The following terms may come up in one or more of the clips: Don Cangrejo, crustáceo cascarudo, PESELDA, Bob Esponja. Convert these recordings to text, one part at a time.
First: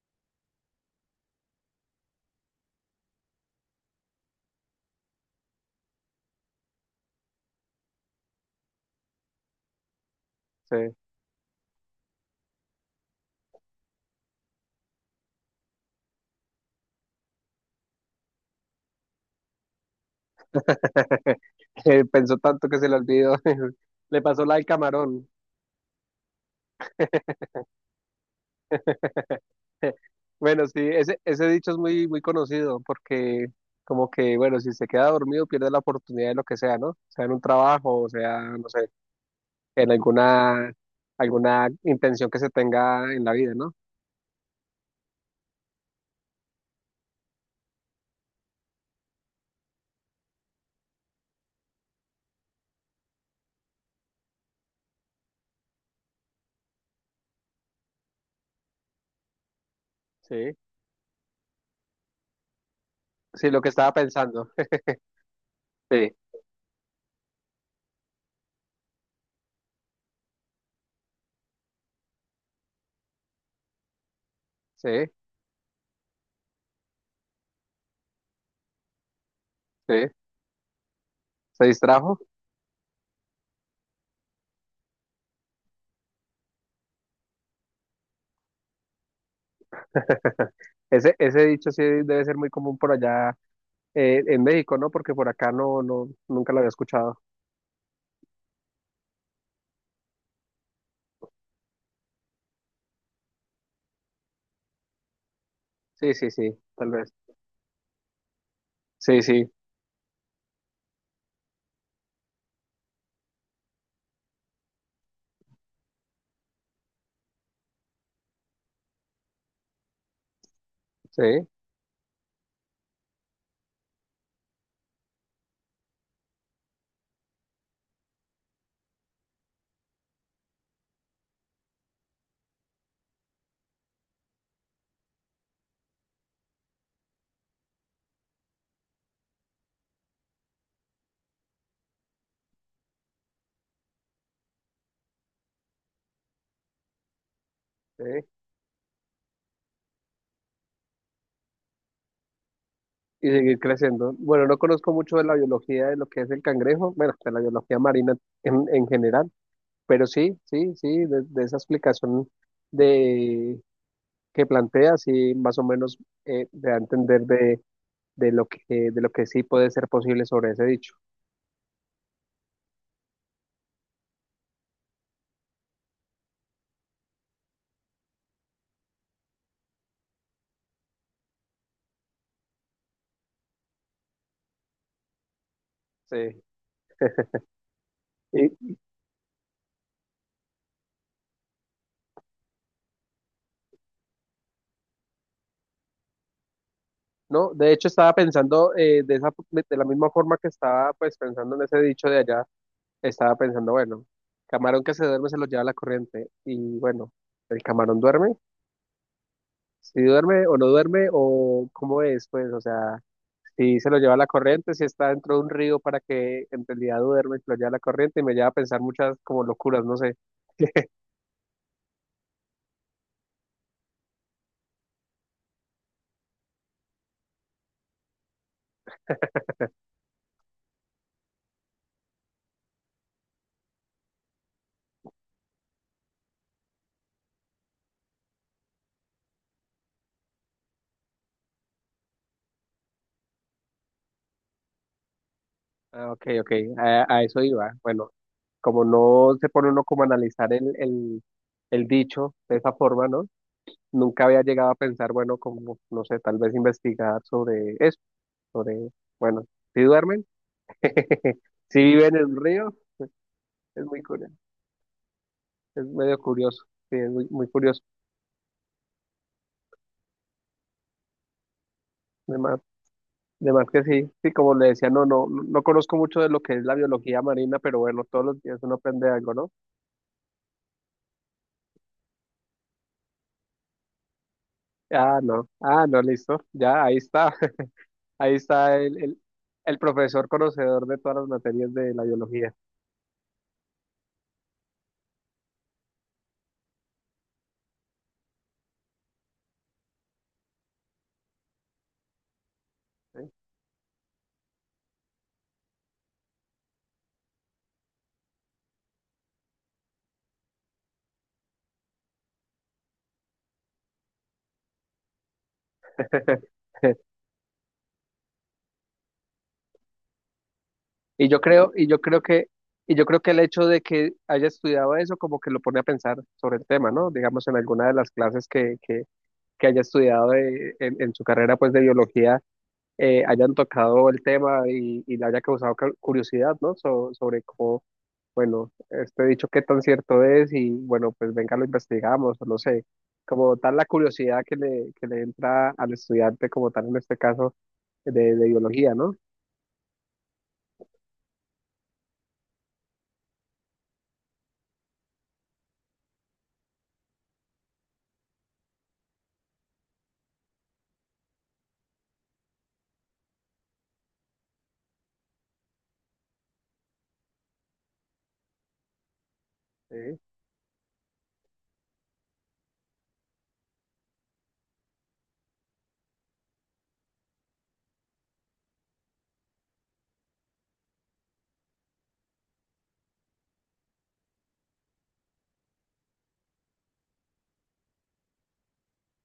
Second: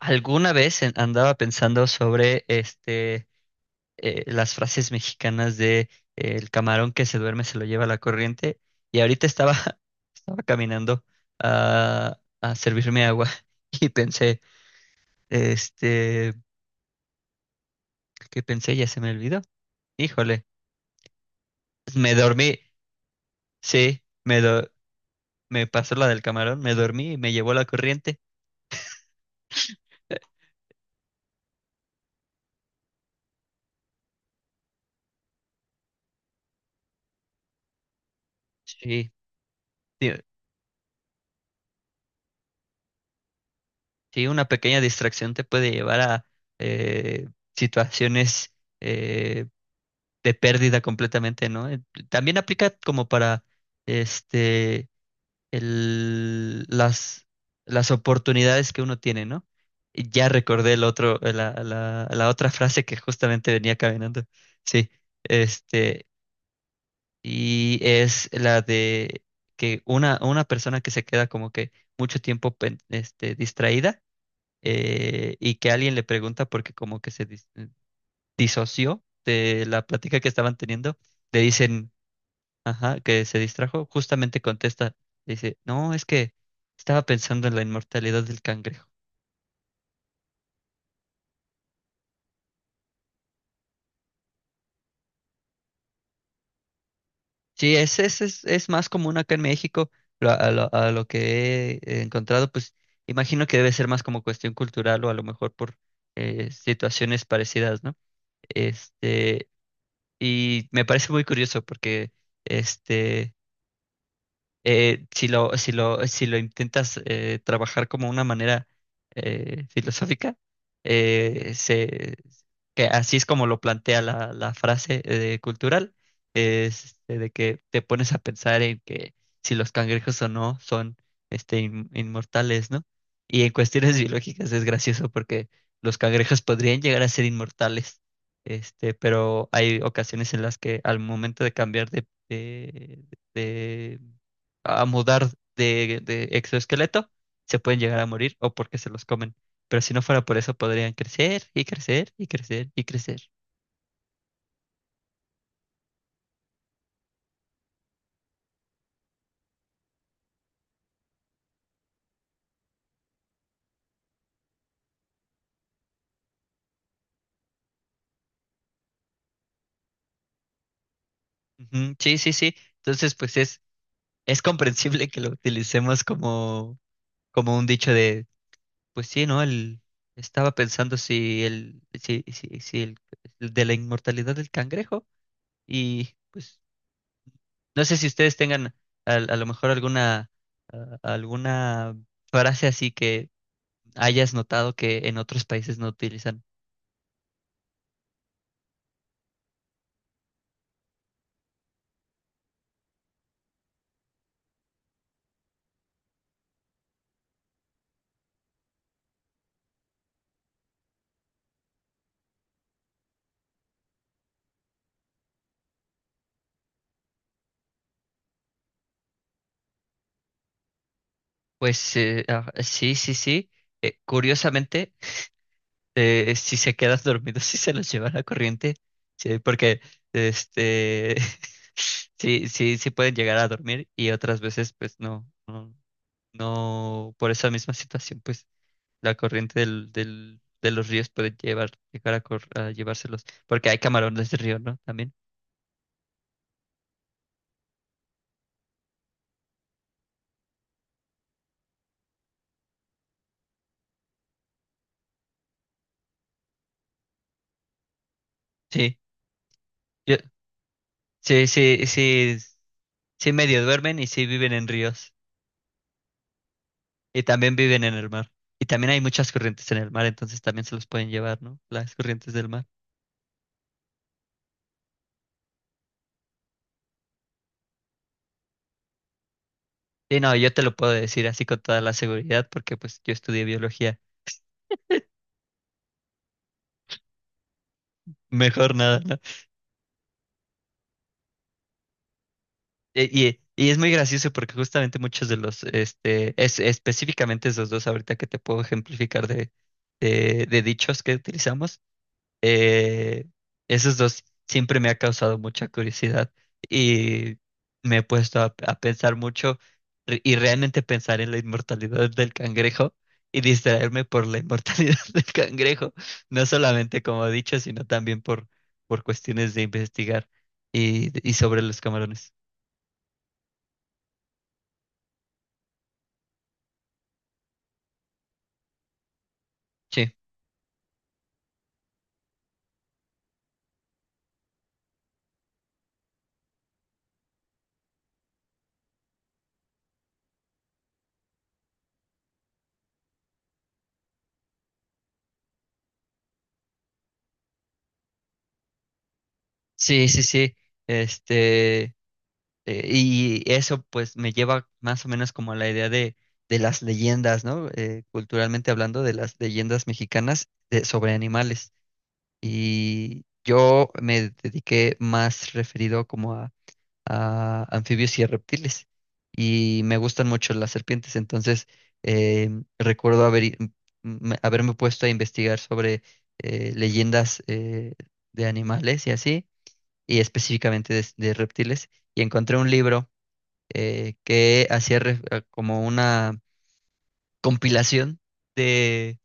Alguna vez andaba pensando sobre las frases mexicanas de el camarón que se duerme se lo lleva la corriente y ahorita estaba, estaba Sí. caminando a servirme agua y pensé, este, ¿qué pensé? Ya se me olvidó. Híjole, Eh, me Pensó dormí, tanto que se le olvidó. sí, Le pasó la del camarón. me pasó la del camarón, me dormí y me llevó la corriente. Bueno, sí, ese dicho es muy conocido porque como que, bueno, si se queda dormido pierde la oportunidad de lo que sea, ¿no? Sea en un trabajo, o sea, no sé, Sí, en alguna, alguna intención que se tenga en la vida, ¿no? Sí, una pequeña distracción te puede llevar a eh, situaciones eh, de pérdida completamente, ¿no? También aplica como para este el, las, las oportunidades que uno tiene, ¿no? Ya Sí, recordé el otro, la otra frase que sí, justamente lo que venía estaba caminando. pensando. Sí, este, Sí, y es la de que una persona que se queda como que mucho tiempo distraída sí, eh, y que alguien le pregunta porque como que disoció de la sí, plática que estaban teniendo, le se dicen, distrajo. ajá, que se distrajo, justamente contesta, dice, no, es que estaba pensando en la inmortalidad del cangrejo. Ese dicho sí debe ser muy común por allá. En México, ¿no? Porque por acá no, no, nunca lo había escuchado. Sí, es más común acá en México, a lo que he encontrado, pues imagino que debe ser más como cuestión cultural o a lo mejor por Sí, sí, sí, tal vez. situaciones parecidas, ¿no? Sí, sí, Este, y me parece muy curioso porque, este, si lo intentas trabajar como una manera filosófica, sí, eh, se, que así es como lo plantea la frase cultural, de que te pones a pensar en que si los cangrejos o no son inmortales, ¿no? Y en cuestiones biológicas es gracioso porque los cangrejos podrían llegar a ser inmortales. Este, pero hay ocasiones en las que al momento de de a mudar de exoesqueleto, se pueden llegar sí. a morir o porque se los comen. Pero si no fuera por eso, podrían crecer y crecer y crecer y crecer. Y seguir creciendo. Bueno, no conozco mucho de la biología de lo que es el cangrejo, bueno, de la biología marina en general, pero sí, sí, sí, de esa explicación de que plantea, sí, más o menos me da a entender de lo que, de lo que sí puede ser posible sobre ese dicho. Ujú, sí, sí, sí. Entonces, es comprensible que lo utilicemos como, como un dicho de, pues sí, ¿no? Estaba pensando si el, si, si, si el, el de la inmortalidad del cangrejo y Sí. pues no sé si ustedes Y, tengan a lo mejor alguna, alguna frase así que hayas notado que en otros países no utilizan. ¿no? De hecho, estaba pensando de esa, de la misma forma que estaba pues pensando en ese dicho de allá, estaba pensando, bueno, camarón que se duerme se lo lleva la corriente y bueno, el camarón duerme, si duerme o no duerme o cómo es, pues, o sea, si se lo lleva la corriente, si está dentro de un río para que en realidad duerme, se lo lleva la corriente y me lleva a pensar muchas como locuras, no sé. Pues sí, sí, sí. Curiosamente, si se quedan dormidos, si se los lleva la corriente, sí, porque este, sí, sí, sí pueden llegar a dormir y otras veces, pues no, no, no, por esa misma situación, pues la corriente de los ríos puede llegar a, a llevárselos, porque hay camarones de río, ¿no? También. Ah, ok, ok, a eso iba. Bueno, como no se pone uno como a analizar el dicho de esa forma, ¿no? Nunca había llegado a pensar, bueno, como, no sé, tal vez investigar sobre eso, sobre, Sí, bueno, si yo- duermen, sí, si sí, viven en sí, el río, sí medio es duermen muy y sí curioso, viven en ríos. es medio curioso, sí, es Y muy también curioso. viven en el mar. Y también hay muchas corrientes en el mar, entonces también se los pueden llevar, ¿no? Las corrientes del Además, mar. además que sí, sí, como le decía, no, no, no conozco mucho de lo que es la biología marina, pero bueno, todos los días uno aprende algo, ¿no? Sí, no, yo te lo puedo decir así con toda la seguridad porque pues yo estudié biología. Ah, no, ah, no, listo, ya, ahí está, ahí Mejor está nada, el, ¿no? el, el profesor conocedor de todas las materias de la biología. Y es muy gracioso porque justamente muchos de los, específicamente esos dos ahorita que te puedo ejemplificar de dichos que utilizamos. Eh, ¿Eh? Esos dos siempre me ha causado mucha curiosidad y me he puesto a pensar mucho y realmente pensar en la inmortalidad del cangrejo y distraerme por la inmortalidad del cangrejo, no solamente como he dicho, sino también por cuestiones de investigar y sobre los y yo creo camarones. que, y yo creo que el hecho de que haya estudiado eso como que lo pone a pensar sobre el tema, ¿no? Digamos, en alguna de las clases que haya Sí, estudiado en su carrera pues de biología, hayan tocado el tema y le haya causado curiosidad, ¿no? Sobre cómo, bueno, este dicho qué tan cierto es y bueno, pues venga, lo investigamos, o no sé, como tal la curiosidad que le entra al estudiante como tal en este caso de biología, ¿no? sí, sí, sí. Este, y eso pues me lleva más o menos como a la idea de las leyendas, ¿no? Culturalmente hablando de las leyendas mexicanas sobre animales. Y yo me dediqué más referido como a anfibios y a reptiles. Y me Sí, gustan mucho las serpientes, entonces eh, recuerdo haberme puesto a investigar sobre leyendas de animales y así, y específicamente de reptiles, y encontré un libro que hacía como una compilación de,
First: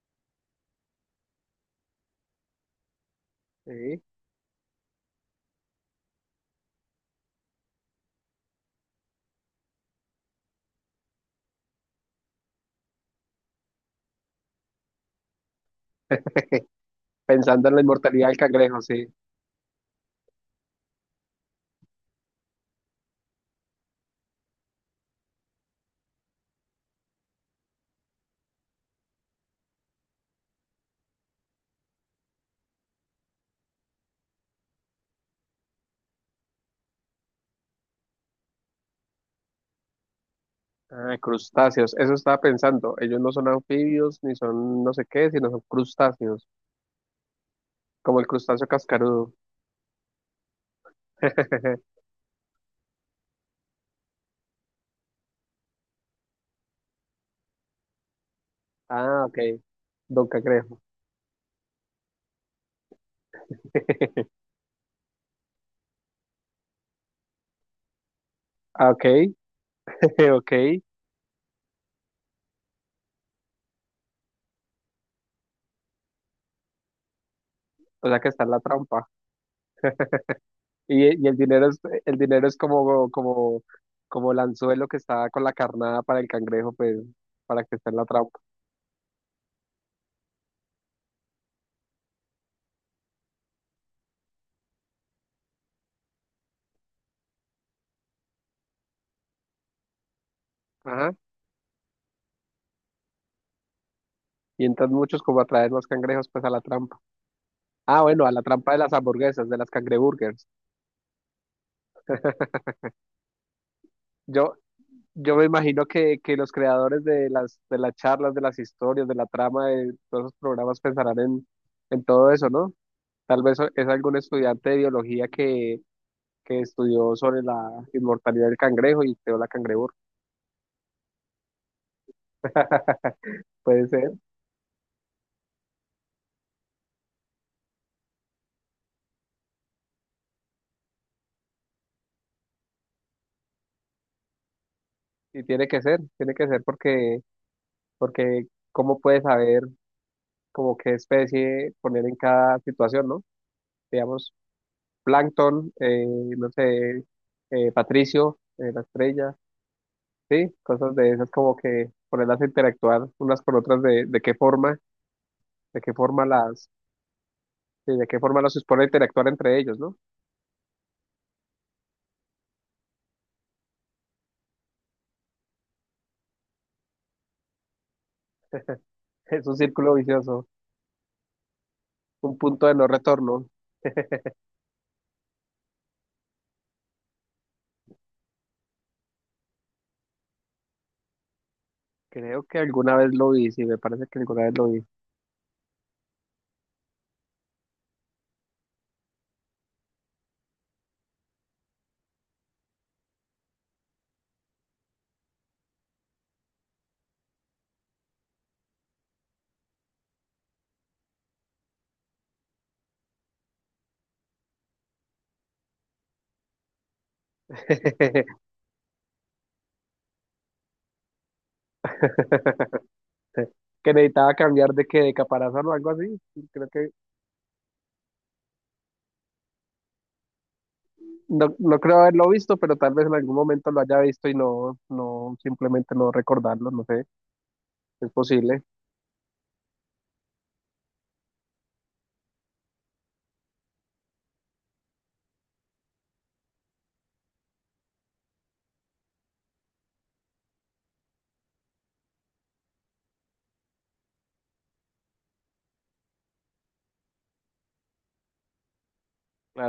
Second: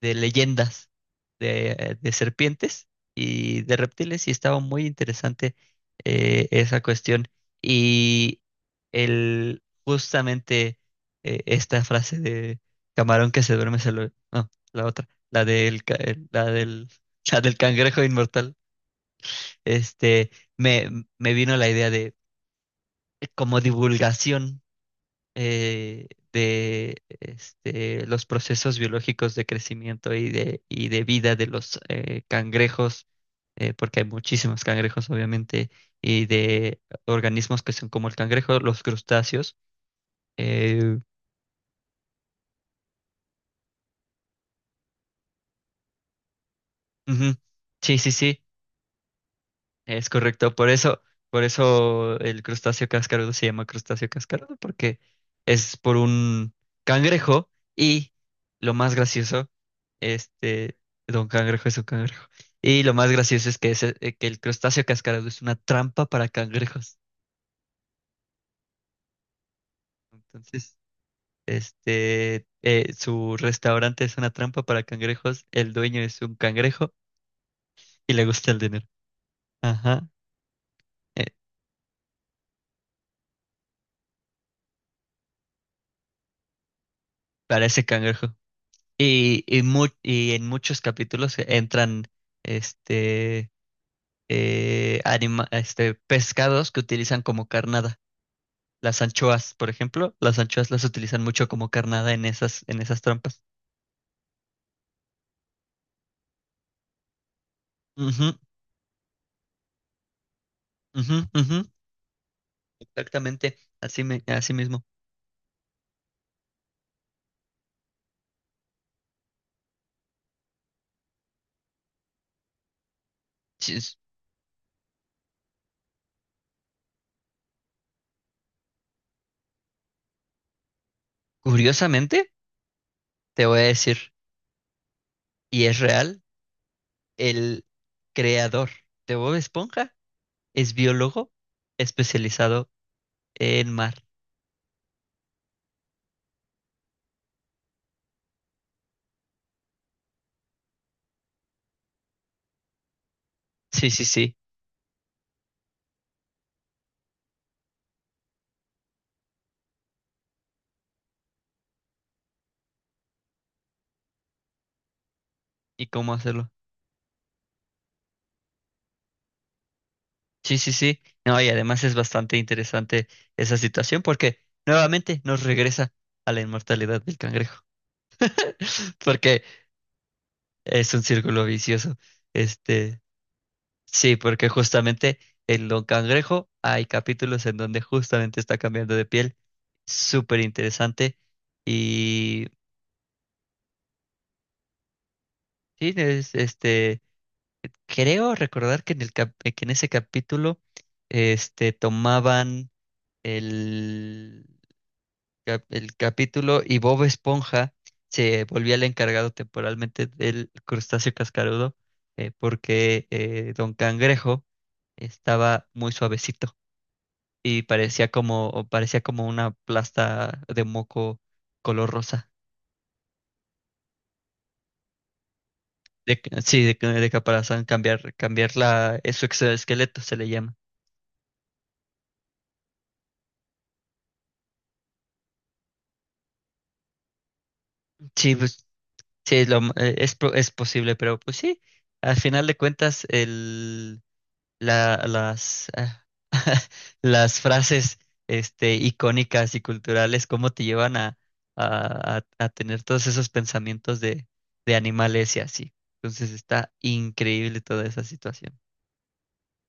de leyendas de serpientes y de sí. reptiles y estaba muy interesante esa cuestión. Y el, justamente esta frase de camarón que se duerme se lo... No, la otra, la del, ca- el- la del, la del Pensando en la cangrejo inmortalidad del inmortal. cangrejo, sí. Este, me, me vino la idea de como divulgación los procesos biológicos de crecimiento y de vida de los cangrejos, porque hay muchísimos cangrejos, obviamente, y de organismos que son como el cangrejo, los crustáceos. Eh, Ah, crustáceos, eso estaba pensando. Ellos no son anfibios ni son no sé qué, sino son crustáceos, ujú. Sí, sí, como el sí. crustáceo cascarudo. Es correcto, por eso el crustáceo cascarudo se llama crustáceo cascarudo, porque es por un cangrejo y lo más Ah, ok. gracioso, Don este, cangrejo. don cangrejo es un cangrejo. Y lo más gracioso es que, que el crustáceo cascarudo es una trampa para cangrejos. Ah, ok, ok. Entonces, su restaurante es una trampa para cangrejos, el dueño es un cangrejo O y sea le que está gusta en el la dinero. trampa. Ajá, eh, Y el dinero es como, como, como el anzuelo que está con la carnada para el cangrejo, pues, para para que ese esté en la cangrejo. trampa. Y en muchos capítulos entran este, pescados que utilizan como carnada. Las anchoas, por ejemplo, las anchoas las Ajá. utilizan mucho como carnada en esas trampas. Y entran muchos como a traer los cangrejos, pues, a la trampa. Ah, bueno, a Ujú, la trampa de las hamburguesas, de las cangreburgers. ujú, ujú, exactamente, así, así Yo, mismo. yo me imagino que los creadores de las charlas, de las historias, de la trama, de todos los programas pensarán en todo eso, ¿no? Tal vez Sí, es es- algún estudiante de biología que estudió sobre la inmortalidad del cangrejo y creó la cangreburger. Curiosamente, te voy a Puede decir, ser, y es real, el creador de Bob Esponja es biólogo especializado en mar. y tiene que ser porque, porque cómo puedes saber como qué especie poner en cada situación, ¿no? Sí, sí, Digamos, sí. plancton, no sé, Patricio, la estrella, sí, cosas de esas como que ponerlas a interactuar unas con otras de ¿Y qué cómo forma hacerlo? las, sí, de qué forma las supone interactuar entre ellos, ¿no? Sí, sí, sí. No, y además es bastante interesante esa situación porque nuevamente nos regresa a la inmortalidad del cangrejo, porque Es un círculo vicioso, es un círculo vicioso. un punto de no Este, retorno. sí, porque justamente en Don Cangrejo hay capítulos en donde justamente está cambiando de piel. Súper interesante. Creo Y que alguna vez lo vi, sí, me parece que alguna vez lo vi. sí, es- este, creo recordar que que en ese capítulo, este, tomaban el el capítulo y Bob Esponja se volvía el encargado temporalmente del crustáceo cascarudo, porque Don Cangrejo estaba muy suavecito y parecía como o parecía como una plasta de moco color rosa. Sí, que necesitaba cambiar de que de caparazón o algo De, así. ca- Y sí, creo de, que ca- De caparazón, cambiar, cambiar la, su exoesqueleto se le llama. no, no creo haberlo visto, pero tal vez en algún momento lo haya visto y no, no, simplemente no recordarlo, no sé, es Sí, posible. pues sí, lo m- es, po- es posible, pero pues sí, al final de cuentas el la- las, ah, las frases este, icónicas y culturales, cómo te llevan a tener todos esos pensamientos de animales y así. Entonces está increíble toda esa situación.